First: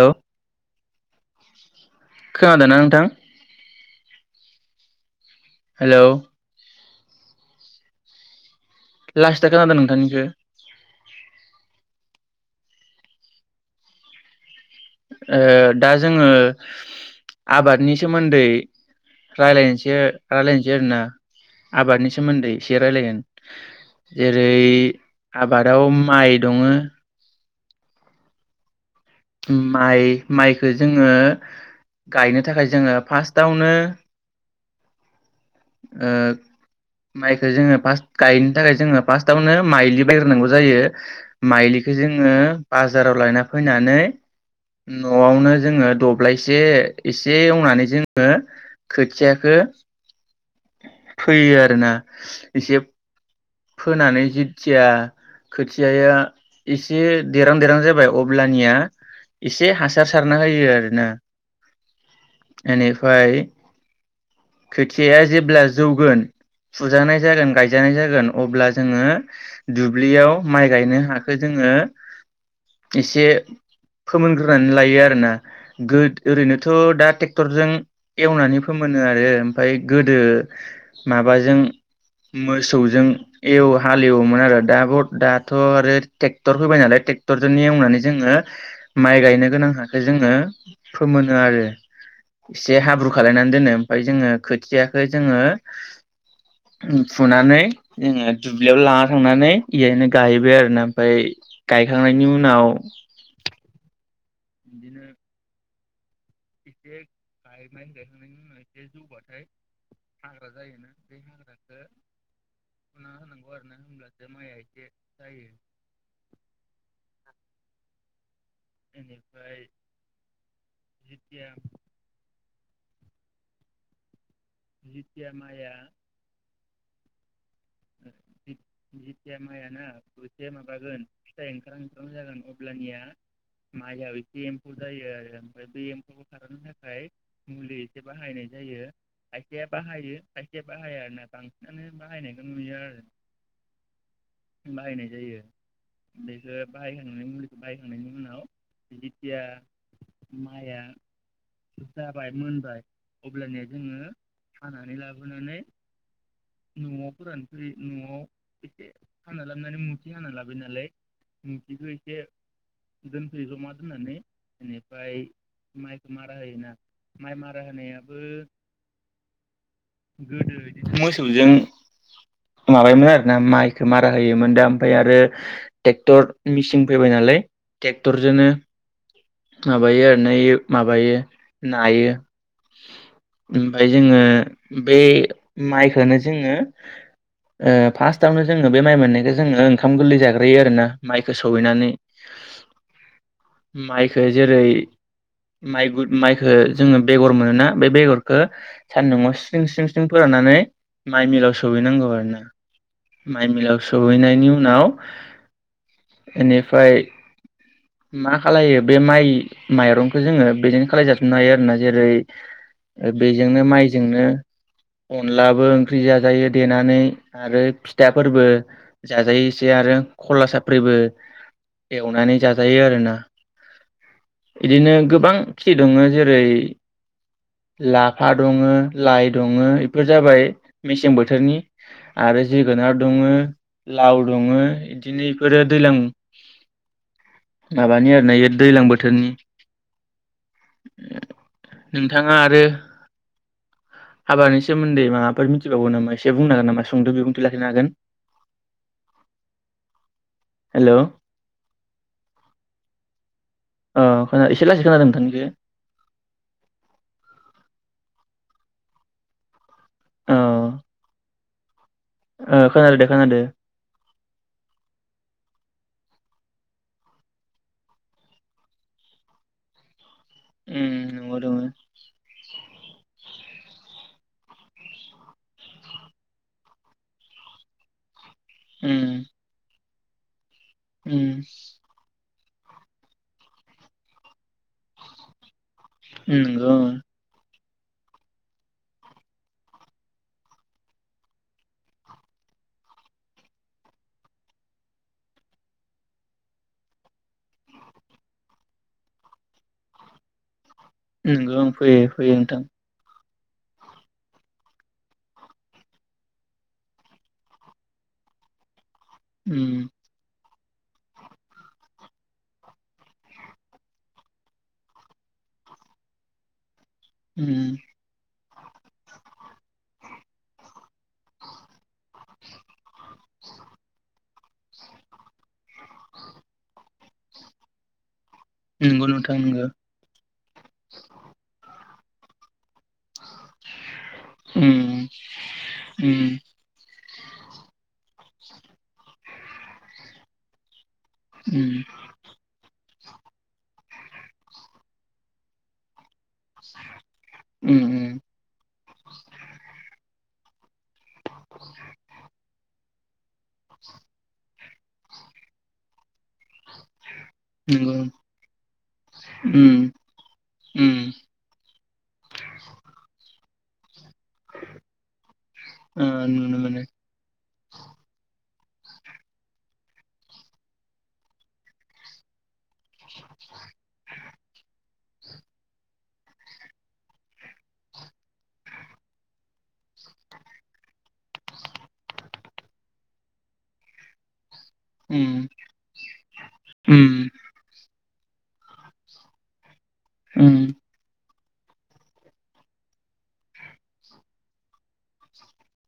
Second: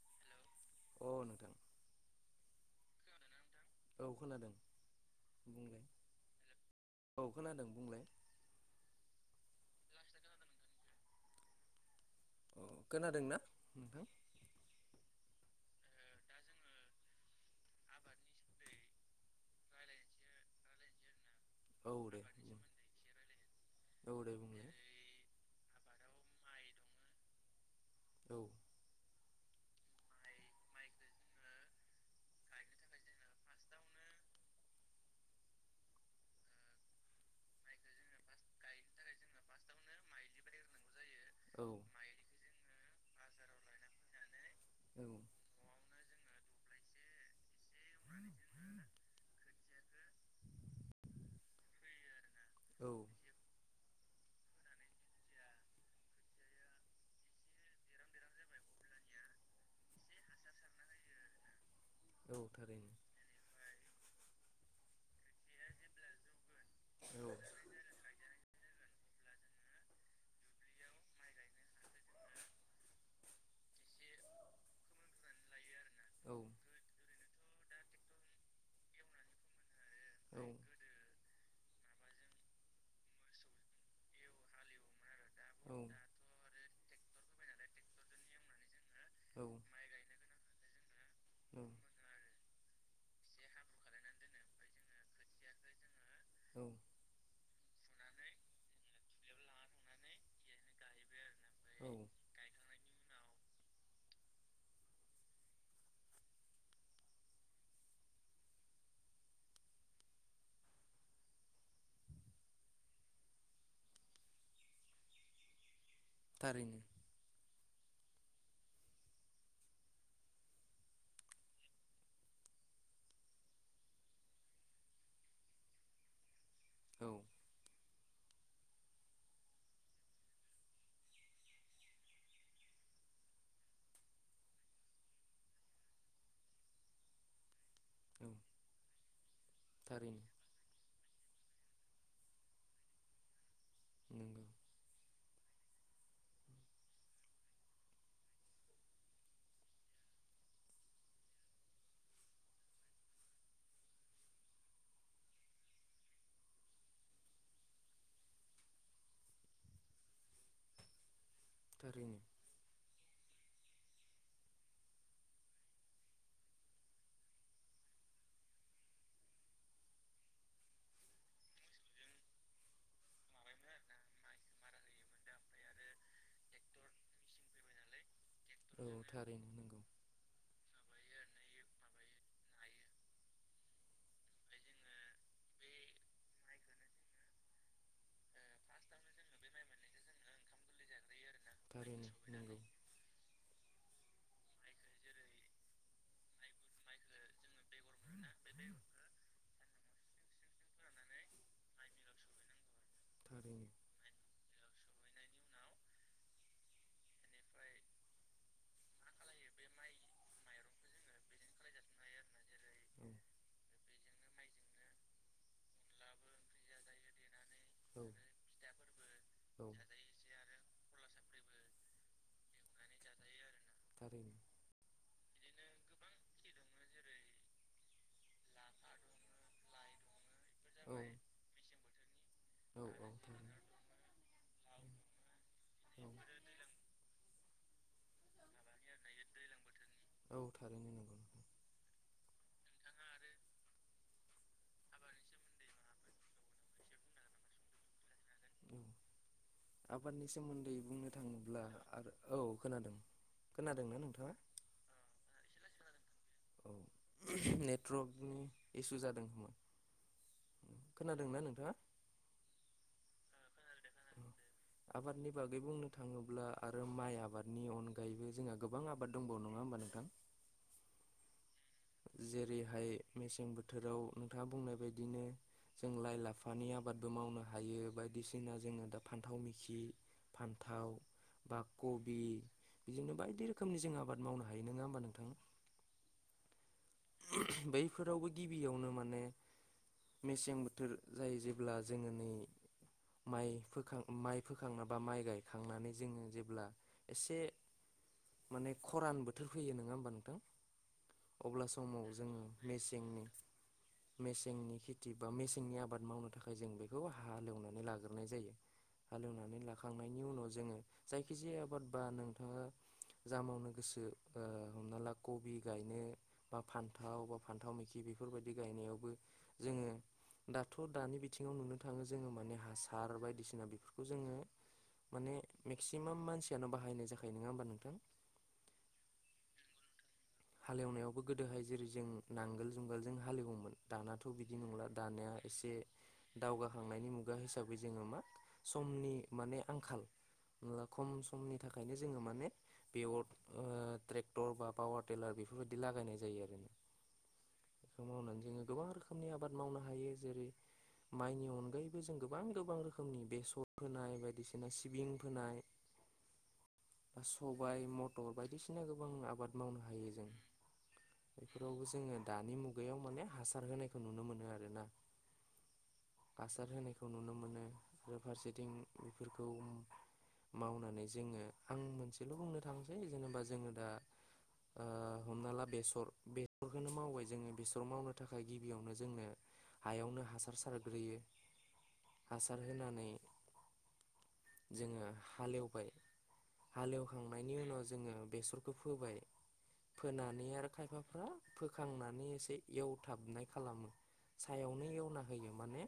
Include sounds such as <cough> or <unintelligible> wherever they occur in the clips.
हेल' अ नोंथां खोनादों ना नोंथां। औ खोनादों। हेलौ। औाव खोनादों बुंलाय। लास थाख खोनादों नोंथांनिखौ। अ खोनादोंना नोंथां। ओ दा जोङो आबादनि सोमोन्दै रायलायनोसै रायलायनोसै आरोना औ आबादनि दे सोमोन्दै बुं एसे रायलायगोन औ दे जेरै बुंलाय आाबद आबादाव माइ दोङो औ। माइ माइखो जोङो गायनो थाखाय जोङो फार्स्टआवनो ओ माइखो जोङो फास्ट गायनो थाखाय जोङो फार्स्टआवनो माइलि बायग्रोनांगौ जायो औ माइलिखौ जोङो बाजाराव लायना फैनानै न'आवनो जोङो द जब्लासे एसे एवनानै जोङो खोथियाखौ फैयो आरो ना। एसे। औ फोनानै जिथिया खोथियाया एसे देरां देरां जाबाय अब्लानिया एसे हासार सारना होयो आरोना। औ थारैनो एनिफ्राय खोथियाया जेब्ला जौगोन। फुजानाय औ जागोन गायजानाय जागोन। अब्ला जोङो दुब्लियाव माइ गायनो हखौ जोङो एसे फोमोनग्रोनानै लायो आरोना। गो औ ओरैनोथ' दा टेक क्टरजों एवनानै फोमोनो आरो ओमफ्राय गोदो औ माबा माबाजों मोसौजों एव हाल एवोमोन आरो दाबो दाथ आरो ट्रेक्टर होबाय नालाय। ट्रेक्टर जों एवनानै जोङो माइ गायनो गोनां हाखो जोङो फोमोनो आरो से हाब्रु खालायनानै दोनो ओमफाय जोङो खोथियाखो जोङो औ उम फुनानै जोङो दुब्लियाव लाना थांनानै इहायनो गाहैबाय आरो ना ओमफाय औ गायखांनायनि उनाव एसेक गाय माइ गायहांनायनि उनाव एसे जौबाथाय हाग्रा जायोना बे हाग्राखो फुना होनांगौ आरो ना होनब्लासो माइआ एसे जायो। थारैनो। बेनिफ्राय जितिया जितिया माइया औ जि जितिया माइआ ना ओसे माबागोन फिथाइ ओंखारहां ओंखारहां जागोन अब्लानिया माइआ एसे एम्फौ जायो आरो बे एम्फौखौ खारहोनो थाखाय मुलि बे बाहायनाय जायो खायसेया बाहायो थारैनो खायसेया बाहाया आरो ना बांस थानो बाहायनाय ओं नुयो नंगौ आरो बाहायनाय जायो। बेखो बाहायखांनायनि मुलिखो बाहायखांनायनि उनाव जेतिया माइआ जाबाय मोनबाय अब्लानिया जोङो हानानै लाबोनानै न'आव फोरान फै न'आव एसे हाना लाबनानै मुथि हाना लाबोयो नालाय मुथिखो एसे थारैनो दोनफैयो जमान हानानै बेनिफ्राय माइखौ मारा होयोना माइ मारा होनायाबो गोदो इदिनो मोसौजों माबायोमोन आरो ना माइखो मारा होयोमोन दा ओमफाय आरो टेक्टर मिचिन फैबाय नालाय टेक टरजोनो औ थारैनो नंगौ माबायो आरोना इ माबायो। नायो ओमफाय जोङो बे माइखोनो जोङो ओ फार्स्टआवनो जोङो बे माइ मोननायखो जोङो ओंखाम गोरलै जाग्रोयो आरोना माइखौ सौहैनानै थारैनो नंगौ माइखो जेरै माइ बुर माइखो जोङो बेगर मोनोना बे बेगरखो सान्दुंआव स्रिं स्रिं स्रिं फोराननानै माइ मिलाव स सहैनांगौ आरो ना माइ थारैनो मिलाव सौहैनायनि उन नाव इनिफ्राय मा खालायो बे माइ माइरंखो जोङो बेजोंनो खालायजाफिननो हायो आरोना जेरै ओ बेजोंनो माइजोंनो अनलाबो ओंख्रि जाजायो देनानै आरो औ फिथाफोरबो जाजायो एसे औ आरो खला साफ्रिबो एवनानै जाज जायो आरो ना थारैनो इदिनो गोबां खि दङो जेरै लाफा दङो लाइ दङो इफोर जाबाय औ मेसें बोथोरनि आरो जोगोनार औ दङो थारैनो लाव दङो फ्राय इदिनो फोरो दैलां माबानि आरो ना बेयो दैज्लां बोथोरनि औ थारैनो नंगौ नोंथाङा आरो हाबानि सोमोन्दै माबाफोर मिथिबावगौ नामा एसे बुंनो हागोन नामा सुंद' बिबुंथि लाखिनो हागोन। आबादनि सोमोन्दै हेल' बुंनो थाङोब्ला आरो औ खोनादों खोनादोंना अ नोंथाङा खोना एसे लासै खोनादों नोंथांनिखौ औ नेटवर्कनि इसु जादों खोमा अ खोनादोंना नोंथाङा? ओ खोनादो दे खोनादो आबादनि बागै बुंनो थाङोब्ला आरो माइ आबादनि अनगायैबो जोंहा गोबां आबाद दंबावो नङा होमबा नोंथां? उम उम अ दोङो जेरैहाय मेसें बोथोराव नोंथाङा बुंनाय बायदिनो जों लाइ लाफानि आबादबो मावनो हायो बायदिसि ना जोंना जोङो दा उम फान्थाव मिखि फान्थाव उम बा कबि बिजोंनो बायदि रोखोमनि जों आबाद मावनो हायो नङा होमबा नोंथां? उम नंगौ बै फोरावबो गिबियावनो माने मेसें बोथोर जायो जेब्ला जोङो नै माइ फोखां माइ फोखङा बा माइ गायखांनानै जोङो जेब्ला एसे माने खरान बोथोर फैयो नङा होमबा नोंथां? नंगौ अब्ला ओं समाव फैयो फैयो जोङो नोंथां मेसेंनि मेसेंनि खेथि बा मेसेंनि आबाद मावनो थाखाय जों बेखौ हालेवनानै लाग्रोनाय जायो। हालौवनानै उम लाखांनायनि उनाव जोङो जायखि जाया आबाद बा नोंथाङा जा मावनो गोसो ओ हमना ला कबि गायनो बा फान्थाव बा फान्थाव उम मैखि बेफोरबायदि गायनायावबो जोङो दाथ' दानि बिथिङाव नुनो थाङो जोङो माने हासार बायदिसिना बेफोरखौ जोङो माने मेक्सिमाम मानसियानो बाहायनाय जाखायो नङा होमबा नोंथां? नंगौ नोंथां नोंगो। हालेवनायावबो गोदोहाय जेरै जों नांगोल जुंगाल जों हालएवोमोन दानाथ' बिदि नंला उम दानिया एसे उम दावगाहांनायनि मु गा हिसाबै जोङो मा समनि माने आंखाल खम समनि उम थाखायनो जोङो माने बेगट ओ ट्रेक्टर बा पावा टेला बेफोरबायदि लागायनाय जायो आरोना उम खौ उम मावनानै जोङो गोबां रोखोमनि आबाद मावनो हायो जेरै माइनि अनगायैबो जों गोबां गोबां रो <unintelligible> बेसर फोनाय बायदिसिना सिबिं फोनाय बा सबाय नंगौ मथ बायदिसिना गोबां आबाद मावनो उम हायो जों उम बेफारावबो जोंङो दिनि मुगायाव माने हा खौ नुनो मोनो आरोना ओ नुनो हासार मोनो होनायखौ नुनो मोनो बेरा फारसे थिं बेफोरखौ मावनानै जोङो आं मोनसेल' बुंनो थांसै जेनेबा जोङो दा ओ हमना ला बेसर बेसरखौनो मावबाय जोङो बेसर मावनो थाखाय गिबियावनो जोंनो हायावनो हासार सारग्रोयो हासार होनानै। जोङो उम हालेवबाय उम हालेवखांनायनि उनाव जोङो। बेसरखौ फोबाय। फोनानै उम आरो खायफाफ्रा फोखांनानै एसे एवथाबनाय खालामो सायावनो एवना होयो माने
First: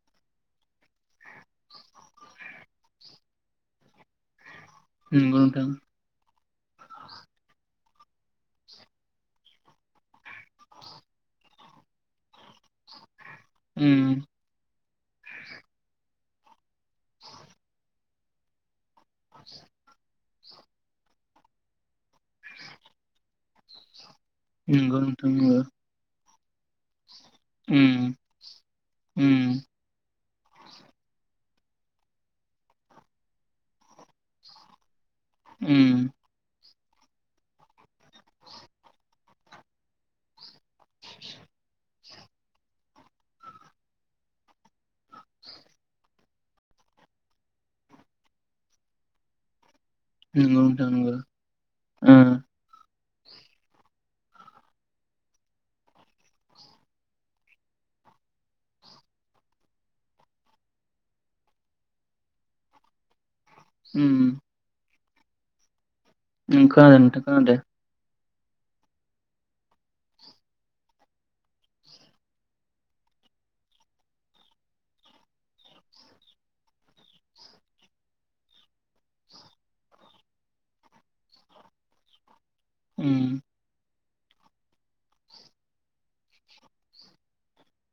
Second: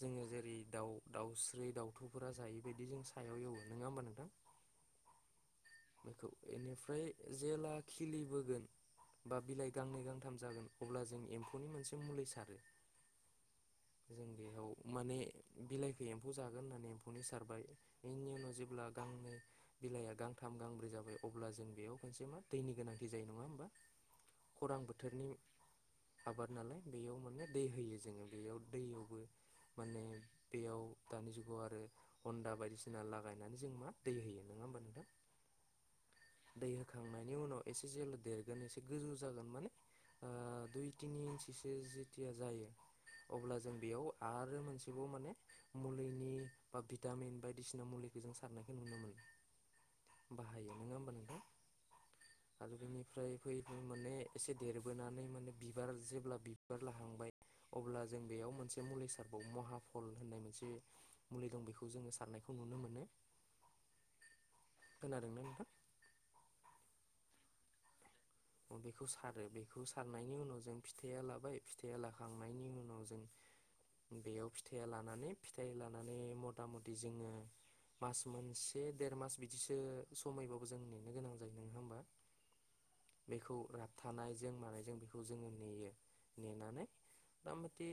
जोङो जेरै- दाउ दाउस्रि दाउथुफोरा जायैबायदि जों सायाव एवो नोङा होमबा नोंथां? नंगौ नोंथां बेखौ एनिफ्राय जेला। खिलिबोगोन बा बिलाइ गांनै गांथाम जागोन अब्ला जों एम्फौनि मोनसे मुलि सारो। उम जों बेयाव। माने बिलाइखो एम्फौ जागोन होननानै एम्फौनि सारबाय बेनि उनाव जेब्ला। गांनै बिलाइआ गां थाम गांब्रै जाबाय अब्ला जों बेयाव खनसे दैनि गोनांथि जायो नङा होमबा? खरां नोंगौ बोथोरनि नोंथां नोंगौ। आबाद नालाय बेयाव। मोने दै होयो जोङो बेयाव दैयावबो उम माने। बेयाव दानि जुगाव आरो हन्दा बायदिसिना लागायनानै जों मा दै होयो नङा होमबा नोंथां? उम। दै होखांनाय। नि उनाव एसे जेला देरगोन एसे गोजौ जागोन माने ओ। दुइ टिनि इन्सि सो थिया जायो अब्ला जों बेयाव आरो मोनसेबाव माने मुलिनि बा भिटामिन बायदिसिना मुलिखौ जों सारनायखौ नुनो मोनो। नंगौ बाहायो नोंथां नोङा होमबा नंगौ नोंथां? ओ <unintelligible> बेनिफ्राय फैयै फैयै माने एसे देरबोनानै माने बिबार जेब्ला बिबार लाहांबाय अब्ला जों बेयाव मोनसे मुलि सारबावो महाफल होननाय मोनसे मुलि दं बेखौ जोङो सारनायखौ नुनो मोनो। उम-उम। खोनादोंना नोंथां? ओं खोनादो नोंथां खोनादो। बेखौ सारो बेखौ सारनायनि उनाव जों फिथाइया लाबाय फिथाया लाखांनायनि उनाव जों बेयाव फिथाइया लानानै फिथाइ लानानै मथा मथि जोङो मास मोनसे देर मास बिदिसो समयबाबो जों नेनो गोनां जायो नङा होमबा? उम बेखौ राफ थानायजों मानायजों बेखौ जोङो नेयो नेनानै मतामथि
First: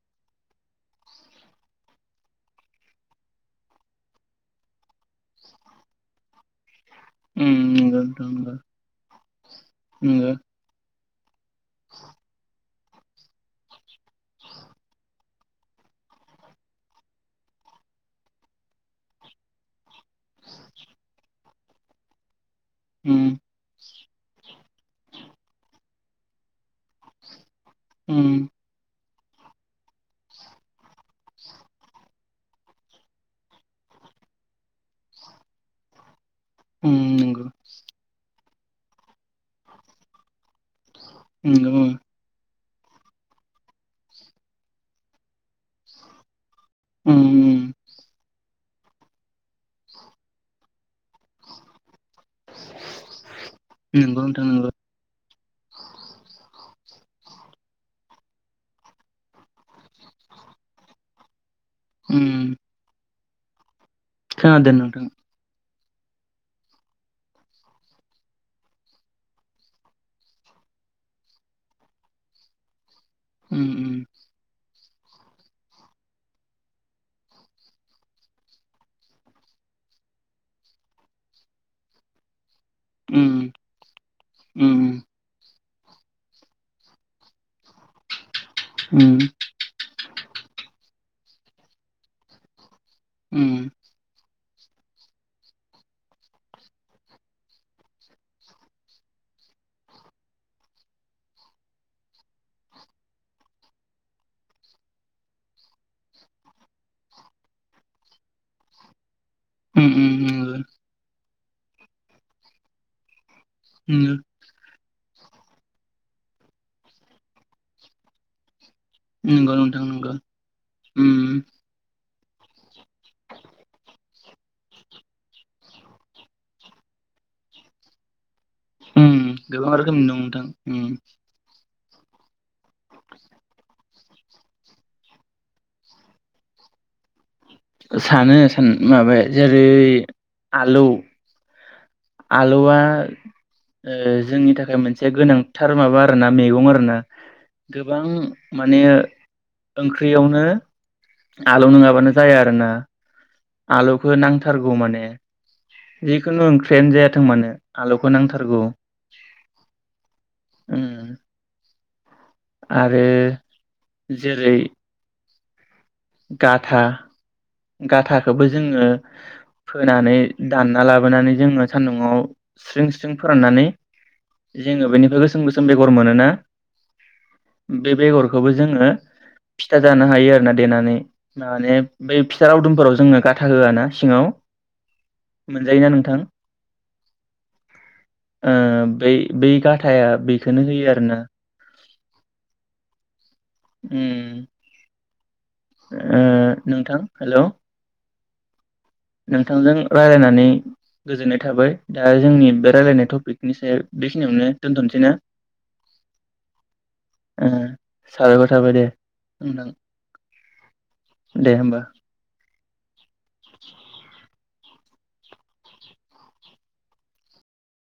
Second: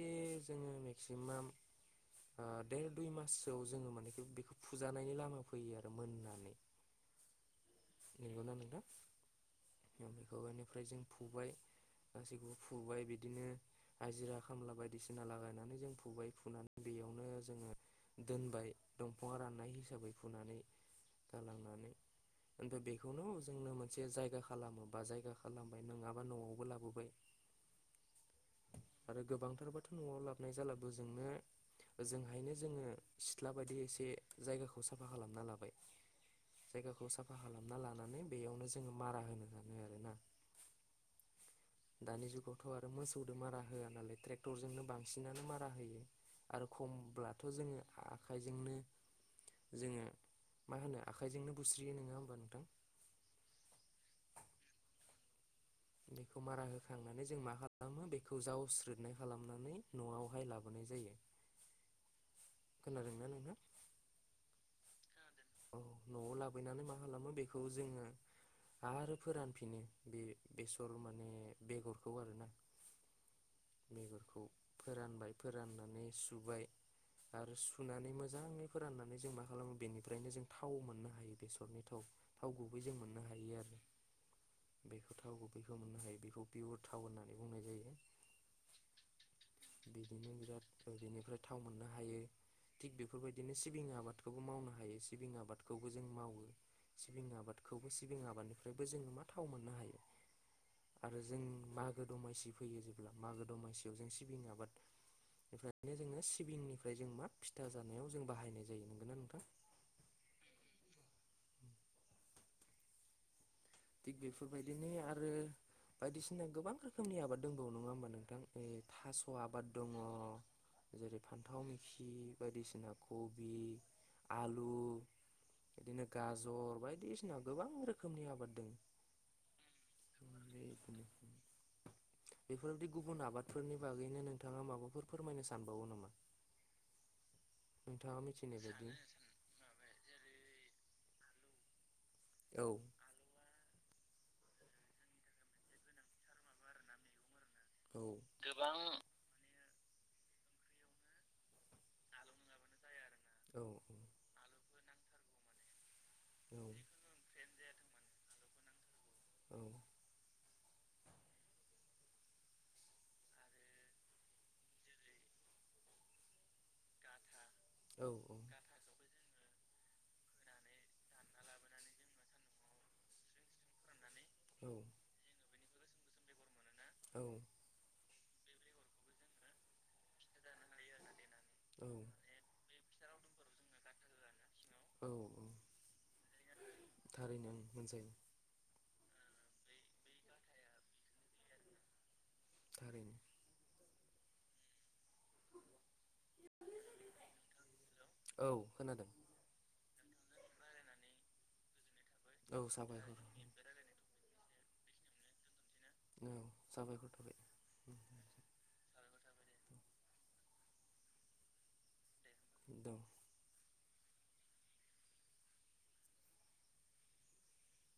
जोङो मेक्सिमाम ओ देर दुइ माससोआव जोङो माने बेखौ फुजानायनि लामायाव फैयो आरो मोननानै। उम उम नोंगौ नोंथां नंगौना नोंगौ नोंथां नोंगो। बेखौ बेनिफ्राय जों फुबाय। ससि <inaudible> फुबाय बिदिनो हाजिरा खामला बायदिसिना लागायनानै जों फुबाय फुनानै बेयावनो जोङो दोनबाय दंफाङा राननाय हिसाबै फुनानै दालांनानै। ओमफाय उम बेखौनो जोंनो मोन जायगा खालामो बा जायगा खालामबाय नङाबा न'आवबो लाबोबाय <inaudible> आरो गोबांथारबाथ' न'आव लाबोन जालाबो जोंनो ओजोंहायनो जोङो सिथ्ला बायदि एसे जायगाखौ साफा खालामना लाबाय उम जायगाखौ साफा नंगौ खालामना लानानै बेयावनो जोङो मारा होनो हागोन बे आरो ना न दाथ' आरो मोसौो मारा होआ नालाय ट्रेक्टरजोंनो बांसिनानो मारा होयो आरो उम उम खमब्लाथ' जोङो आखाइजोंनो जोङो मा होनो आखाइजोंनो बुस्रियो नोङा होमबा नोंथां नंगौ नोंथां नंगौ बेखौ मारा होखांनानै जों मा खालामो बेखौ जावस्रोदनाय खालामनानै न'आवहाय लाबोनाय जायो उम जादोंना नोंथां खोनादों नोंथां औ न'आव लाबोनानै मा खालामो बेखौ जोङो आरो फोरानफिनो बे बेसर माने बेगरखौ आरोना उम उम बेगरखौ फोरानबाय फोराननानै सुबाय आरो सुनानै मोजाङै फोराननानै जों मा खालामो बेनि जों थाव मोननो हायो बेसरनि थाव थाव गुबै जों मोननो उम हायो आरो उम बेखौ थाव गुब बेखौ मोननो हायो बेखौ पियर थाव होननानै उम बि बिराद बेनिफ्राय थाव मोननो हायो थिग बेफोरबायदिनो उम सिबिं आबाद बे खौबो मावनो हायो सिबिं आबादखौबो जों मावो सिबिं आबादखौबो सिबिं आबादनिफ्रायबो जोङो मा थाव मोननो हायो आरो जों मागो दमासि फैयो जेब्ला मागो दमासियाव जों सिबिं आबादनिफ्रायनो जोङो सिबिंनिफ्राय जों मा फिथा जानायाव जों बाहायनाय जायो नंगोनना नोंथां उम उम उम नंगौ थिग बेफोरबायायदि बिदिनो आरो बायदिसिना गोबां रोखोमनि आबाद दंबावो नङा होमबा नोंथां थास' नंगौ आबाद नोंथां दङ नंगौ उम जेरै फान्थाव मेखि बायदि सिना कबि आलु बिदिनो गाजर बायदि सिना गोबां रोखोमनि आबाद दं उम गोबां रोखोमनि दं नोंथां। उम। बेफोर बायदि गुबुन आबादलफोरनि बागैनो नोंथाङा माबालफोर फोरमायनो सानबावो नामा? नोंथाङा सानो मिथिनाय सान बायदि माबाय जेरै आलौ। औ आलौवा ओ जोंनि थाखाय मोनसे गोनांथार माबा आरोना मैगं आरोना। औ गोबां माने ओं ख्रियावनो आलौ नङाबानो जाया आरोना। औ आलुखौ नांथारगौ माने। ए। जिखुनु औ ओंख्रि यानो जायाथों मानो। आलौखौ नांथारगौ औ। उम। आरो जेरै गाथा औ गाथा खौबो जोङो फोनानै दानना लाबो नानै जोङो सान्दुं आव स्रिं स्रिं फोराननानै औ जोङो बेनिफ्राय गोसोम गोसोम बे बेगर मोनोना औ बे बेगर खौबो जोङो फिथा जानो हायो आरोना देनानै। माने औ बेै फिथा लावदुम फोराव जोंङो गाथा होआ ना सिङाव औ औ मोनजायोना नोंथां? थारैनो ओं मोनजायो ओ बै बै गाथा थाया बेखोनो होयो आरो ना। थारैनो। उम। ओ नोंथां हेल' औ खोनादों। नोंथांजों रायलायनानै गोजोननाय थाबाय। दा जोंनि औ बे रायलायनाय साबायखर टपिकनि सायाव बे खिनियावनो दोनथ'नोसै ना? औ साबायखर थाबाय। ओ साबायखर <unintelligible> दे होमबा। <inaudible> दं। <inaudible>